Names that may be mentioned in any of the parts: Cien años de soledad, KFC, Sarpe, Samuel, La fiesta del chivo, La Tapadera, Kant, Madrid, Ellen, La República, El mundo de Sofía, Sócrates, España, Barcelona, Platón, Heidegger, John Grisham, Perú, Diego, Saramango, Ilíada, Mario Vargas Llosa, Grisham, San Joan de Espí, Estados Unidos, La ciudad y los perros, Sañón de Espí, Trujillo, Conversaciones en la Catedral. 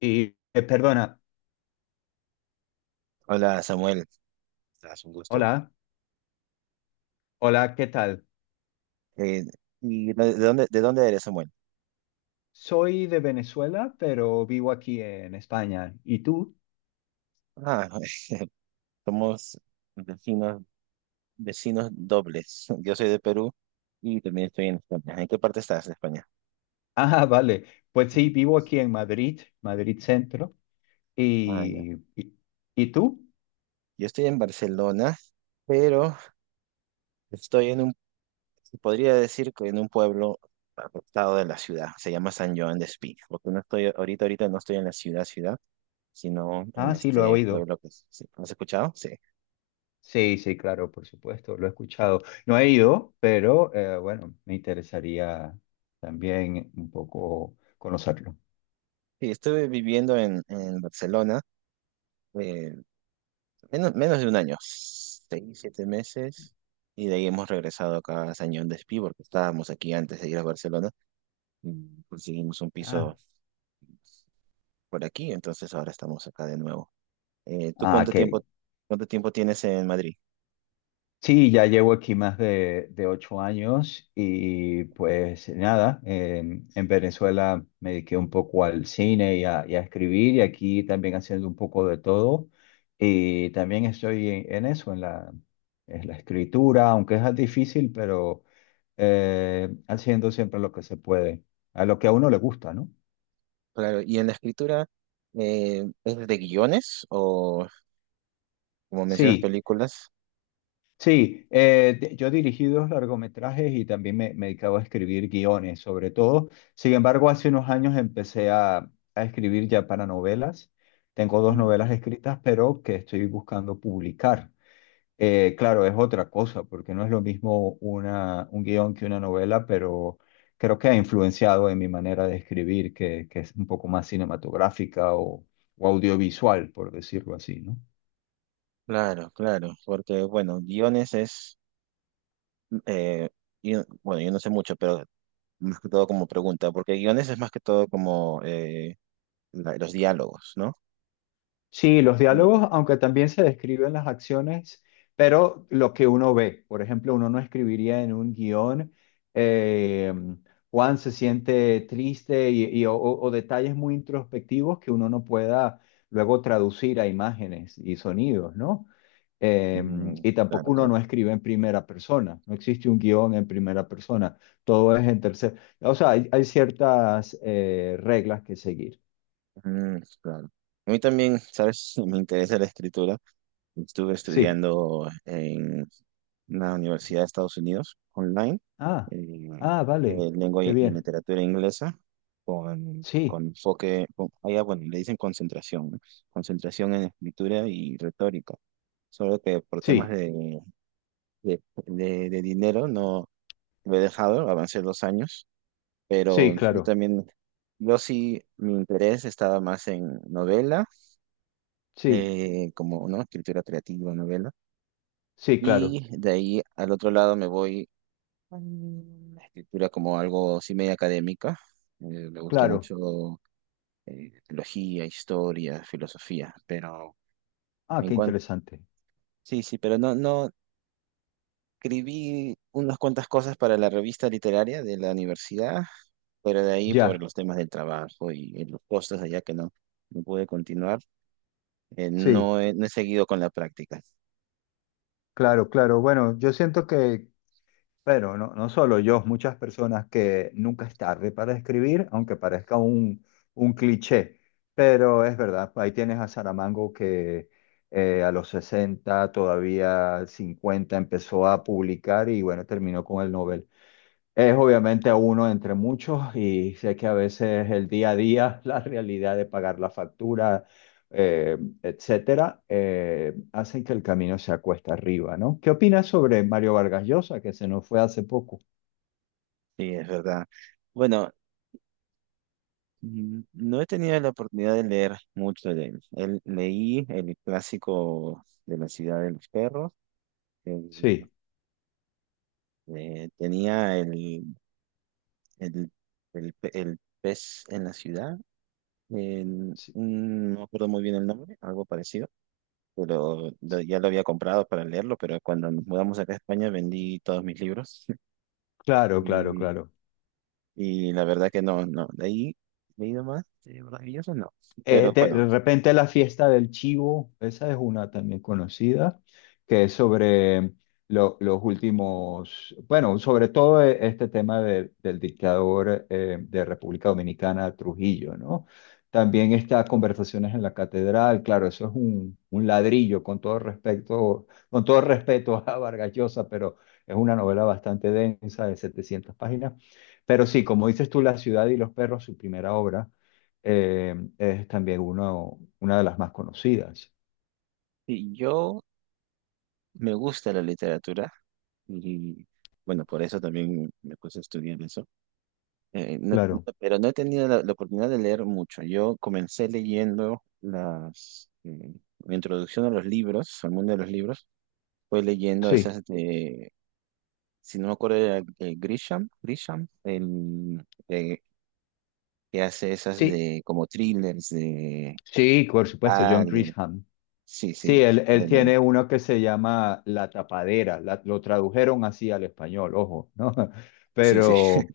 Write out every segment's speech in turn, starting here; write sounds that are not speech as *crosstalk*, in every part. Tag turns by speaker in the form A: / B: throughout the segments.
A: Y perdona,
B: Hola Samuel, es un gusto.
A: hola, hola, ¿qué tal?
B: Eh, ¿Y de dónde eres, Samuel?
A: Soy de Venezuela, pero vivo aquí en España. ¿Y tú?
B: Ah, *laughs* somos vecinos, vecinos dobles. *laughs* Yo soy de Perú y también estoy en España. ¿En qué parte estás de España?
A: Ah, *laughs* vale. Pues sí, vivo aquí en Madrid, Madrid Centro.
B: Ah, ya.
A: ¿Y, y tú?
B: Yo estoy en Barcelona, pero estoy en un, se podría decir que en un pueblo apartado de la ciudad. Se llama San Joan de Espí, porque no estoy ahorita no estoy en la ciudad, ciudad, sino en
A: Ah, sí, lo he
B: este
A: oído.
B: pueblo que sí. ¿Has escuchado? Sí.
A: Sí, sí, claro, por supuesto, lo he escuchado. No he ido, pero bueno, me interesaría también un poco conocerlo.
B: Sí, estuve viviendo en Barcelona. eh, menos de un año, 6, 7 meses, y de ahí hemos regresado acá a Sañón de Espí, porque estábamos aquí antes de ir a Barcelona, y conseguimos un
A: Ah,
B: piso por aquí, entonces ahora estamos acá de nuevo. ¿Tú
A: ah,
B: cuánto
A: qué.
B: tiempo, cuánto tiempo tienes en Madrid?
A: Sí, ya llevo aquí más de ocho años y pues nada, en Venezuela me dediqué un poco al cine y a escribir y aquí también haciendo un poco de todo y también estoy en eso, en la escritura, aunque es difícil, pero haciendo siempre lo que se puede, a lo que a uno le gusta, ¿no?
B: Claro, y en la escritura, ¿es de guiones o, como mencionas,
A: Sí,
B: películas?
A: sí, yo dirigí dos largometrajes y también me dedicaba a escribir guiones, sobre todo. Sin embargo, hace unos años empecé a escribir ya para novelas. Tengo dos
B: Mm.
A: novelas escritas, pero que estoy buscando publicar. Claro, es otra cosa, porque no es lo mismo un guión que una novela, pero creo que ha influenciado en mi manera de escribir, que es un poco más cinematográfica o audiovisual, por decirlo así, ¿no?
B: Claro, claro, porque bueno, guiones es, eh, bueno, yo no sé mucho, pero más que todo como pregunta, porque guiones es más que todo como los diálogos, ¿no?
A: Sí, los diálogos,
B: Ya.
A: aunque también se describen las acciones, pero lo que uno ve, por ejemplo, uno no escribiría en un guión, eh, Juan se siente triste o, o detalles muy introspectivos que uno no pueda luego traducir a imágenes y sonidos, ¿no? Eh,
B: Mm,
A: y
B: claro,
A: tampoco uno
B: claro.
A: no escribe en primera persona, no existe un guión en primera persona, todo es en tercera, o sea, hay ciertas reglas que seguir.
B: Mm, claro. A mí también, ¿sabes? *laughs* Me interesa la escritura. Estuve
A: Sí.
B: estudiando en una universidad de Estados Unidos online,
A: Ah,
B: eh,
A: ah, vale,
B: lengua
A: qué
B: y
A: bien.
B: literatura inglesa, con,
A: Sí,
B: con enfoque, allá, bueno, le dicen concentración, ¿no? Concentración en escritura y retórica. Solo que por temas
A: sí,
B: de, de dinero no lo he dejado, avancé 2 años pero
A: sí,
B: yo
A: claro.
B: también, yo sí, mi interés estaba más en novela,
A: Sí,
B: como, ¿no? Escritura creativa, novela,
A: sí, claro,
B: y de ahí al otro lado me voy a la escritura como algo sí medio académica. Me gusta
A: claro.
B: mucho teología, historia, filosofía, pero
A: Ah,
B: en
A: qué
B: cuanto,
A: interesante.
B: sí, sí, pero no, no, escribí unas cuantas cosas para la revista literaria de la universidad, pero de ahí por
A: Ya,
B: los temas del trabajo y los costos allá que no, no pude continuar.
A: sí,
B: No he, seguido con la práctica.
A: claro, claro. Bueno, yo siento que, pero no, no solo yo, muchas personas que nunca es tarde para escribir, aunque parezca un cliché, pero es verdad, ahí tienes a Saramango que a los 60 todavía 50 empezó a publicar y bueno, terminó con el Nobel. Es obviamente uno entre muchos y sé que a veces el día a día, *laughs* la realidad de pagar la factura, etcétera, hacen que el camino sea cuesta arriba, ¿no? ¿Qué opinas sobre Mario Vargas Llosa, que se nos fue hace poco?
B: Sí, es verdad. Bueno, no he tenido la oportunidad de leer mucho de él. Leí el clásico de la ciudad de los perros. el-
A: Sí,
B: Tenía el, el pez en la ciudad.
A: sí,
B: No me acuerdo muy bien el nombre, algo parecido. Pero ya lo había comprado para leerlo, pero cuando nos mudamos acá a España vendí todos mis libros. *laughs*
A: claro, claro,
B: Y
A: claro.
B: Y la verdad que no, no, de ahí nomás, de maravilloso no. Pero
A: De
B: bueno,
A: repente la fiesta del chivo, esa es una también conocida, que es sobre los últimos, bueno, sobre todo este tema del dictador de República Dominicana, Trujillo, ¿no? También está Conversaciones en la Catedral, claro, eso es un ladrillo con todo respecto, con todo respeto a Vargas Llosa, pero es una novela bastante densa de 700 páginas. Pero sí, como dices tú, La ciudad y los perros, su primera obra es también uno, una de las más conocidas.
B: sí, yo me gusta la literatura y bueno, por eso también me puse a estudiar eso. No,
A: Claro,
B: pero no he tenido la oportunidad de leer mucho. Yo comencé leyendo mi introducción a los libros, al mundo de los libros, fue leyendo
A: sí,
B: esas de, si no me acuerdo, era, Grisham, que hace esas
A: sí,
B: de como thrillers. De...
A: sí, por supuesto, John Grisham.
B: Sí,
A: Sí,
B: sí.
A: él
B: Ellen.
A: tiene uno que se llama La Tapadera, lo tradujeron así al español, ojo, ¿no? *laughs*
B: Sí, sí.
A: Pero,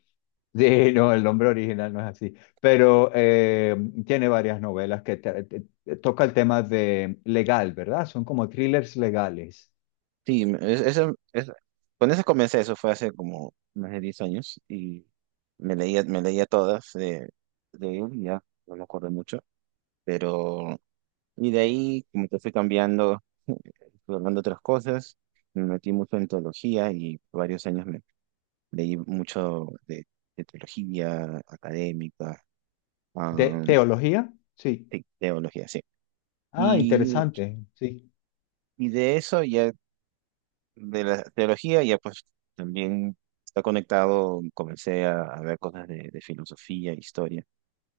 A: sí, no, el nombre original no es así, pero tiene varias novelas que tra- te- te- toca el tema de legal, ¿verdad? Son como thrillers legales.
B: Sí, con eso comencé, eso fue hace como más de 10 años y me leía todas de él, y ya no me acuerdo mucho, pero y de ahí como que fui cambiando, *laughs* fui hablando otras cosas, me metí mucho en teología y por varios años me leí mucho de teología académica,
A: ¿De
B: am,
A: teología? Sí.
B: sí, teología, sí.
A: Ah,
B: Y,
A: interesante, sí,
B: y de eso ya de la teología, ya pues también está conectado, comencé a ver cosas de filosofía, historia,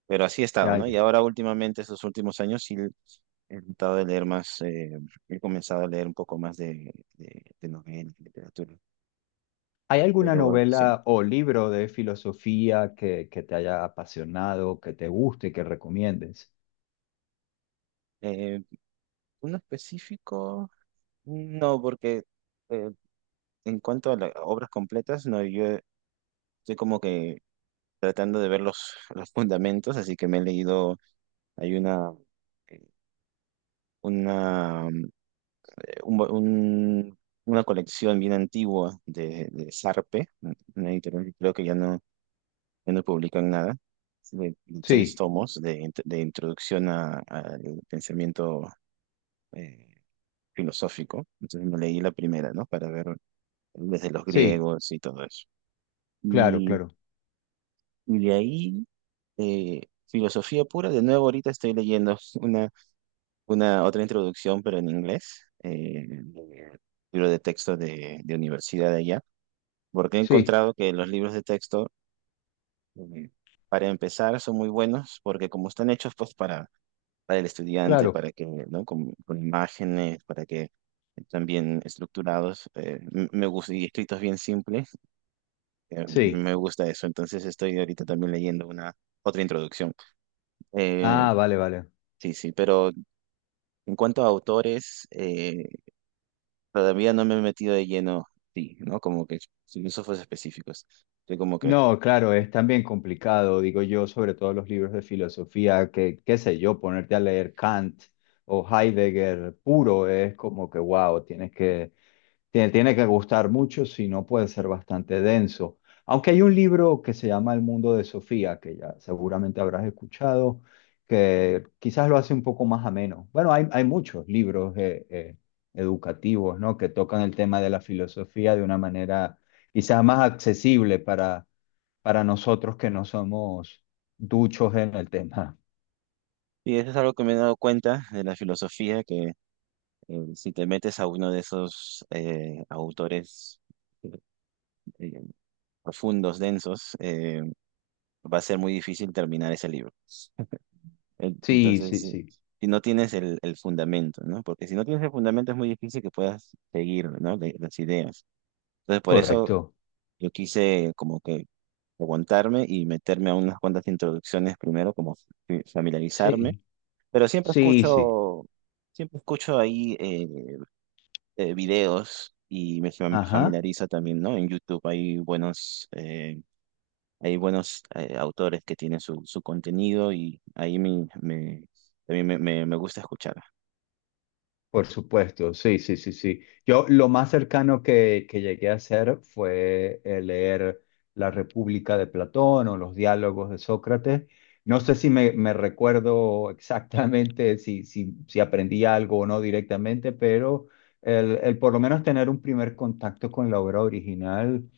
B: pero así he estado,
A: ya,
B: ¿no?
A: ya.
B: Y ahora últimamente, estos últimos años, sí he tratado de leer más, he comenzado a leer un poco más de novelas, de literatura,
A: ¿Hay alguna
B: pero sí.
A: novela o libro de filosofía que te haya apasionado, que te guste, que recomiendes?
B: Eh, ¿Uno específico? No, porque eh, en cuanto a las obras completas, no, yo estoy como que tratando de ver los fundamentos, así que me he leído, hay eh, una, eh, un- un- una colección bien antigua de Sarpe, una editorial que creo que ya no publican nada, de seis
A: Sí,
B: tomos de introducción al pensamiento eh, filosófico. Entonces me leí la primera, ¿no? Para ver desde los
A: sí,
B: griegos y todo eso.
A: claro,
B: Y,
A: claro.
B: y de ahí, eh, filosofía pura, de nuevo ahorita estoy leyendo *laughs* una otra introducción, pero en inglés, de libro de texto de universidad de allá, porque he
A: Sí,
B: encontrado que los libros de texto, eh, para empezar, son muy buenos, porque como están hechos pues para el estudiante,
A: claro,
B: para que, ¿no? Con imágenes, para que están bien estructurados, me gusta, y escritos bien simples,
A: sí.
B: me gusta eso. Entonces estoy ahorita también leyendo una otra introducción. Eh,
A: Ah, vale, vale.
B: sí, sí, pero en cuanto a autores, todavía no me he metido de lleno, sí, ¿no? Como que filósofos específicos. Yo como que,
A: No, claro, es también complicado, digo yo, sobre todo los libros de filosofía, que, qué sé yo, ponerte a leer Kant o Heidegger puro es como que, wow, tienes que. Tiene, tiene que gustar mucho, si no puede ser bastante denso. Aunque hay un libro que se llama El mundo de Sofía, que ya seguramente habrás escuchado, que quizás lo hace un poco más ameno. Bueno, hay muchos libros educativos, ¿no?, que tocan el tema de la filosofía de una manera quizás más accesible para nosotros que no somos duchos en el tema.
B: y eso es algo que me he dado cuenta de la filosofía, que si te metes a uno de esos autores eh, eh, profundos, densos, va a ser muy difícil terminar ese libro. En-
A: Sí,
B: Entonces,
A: sí,
B: eh,
A: sí.
B: si no tienes el fundamento, ¿no? Porque si no tienes el fundamento es muy difícil que puedas seguir, ¿no? Las ideas. Entonces, por eso
A: Correcto.
B: yo quise como que aguantarme y meterme a unas cuantas introducciones primero, como familiarizarme,
A: Sí,
B: pero siempre
A: sí, sí.
B: escucho, siempre escucho ahí videos y me
A: Ajá.
B: familiarizo también, ¿no? En YouTube hay buenos autores que tienen su contenido y ahí también me gusta escuchar.
A: Por supuesto, sí, sí, sí, sí. Yo lo más cercano que llegué a hacer fue leer La República de Platón o los diálogos de Sócrates. No sé si me, me recuerdo exactamente si, si, si aprendí algo o no directamente, pero el por lo menos tener un primer contacto con la obra original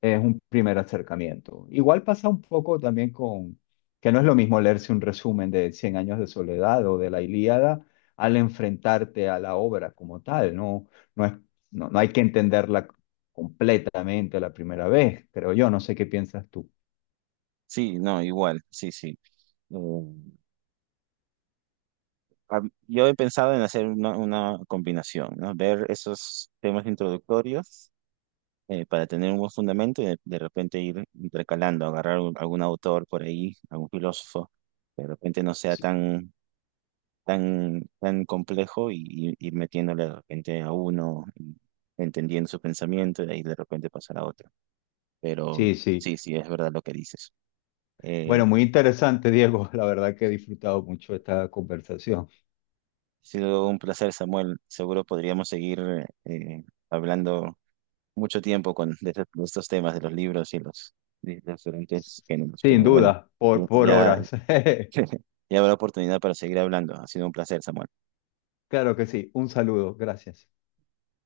A: es un primer acercamiento. Igual pasa un poco también con que no es lo mismo leerse un resumen de Cien años de soledad o de la Ilíada al enfrentarte a la obra como tal, ¿no? No es, no, no hay que entenderla completamente la primera vez, creo yo, no sé qué piensas tú.
B: Sí, no, igual, sí, sí. Eh, a- yo he pensado en hacer una combinación, ¿no? Ver esos temas introductorios para tener un buen fundamento y de repente ir intercalando, agarrar algún autor por ahí, algún filósofo, que de repente no sea
A: Sí,
B: tan, tan, tan complejo y ir metiéndole de repente a uno, y entendiendo su pensamiento y de ahí de repente pasar a otro. Pero
A: sí. Sí.
B: sí, sí, es verdad lo que dices.
A: Bueno, muy
B: Ha
A: interesante, Diego. *laughs* La verdad que he disfrutado mucho esta conversación.
B: sido un placer, Samuel. Seguro podríamos seguir eh, hablando mucho tiempo de estos temas, de los libros y de los diferentes géneros,
A: Sin
B: pero bueno.
A: duda,
B: Ya,
A: por
B: ya
A: horas. *laughs*
B: *laughs* ya habrá oportunidad para seguir hablando. Ha sido un placer, Samuel.
A: Claro que sí. Un saludo. Gracias.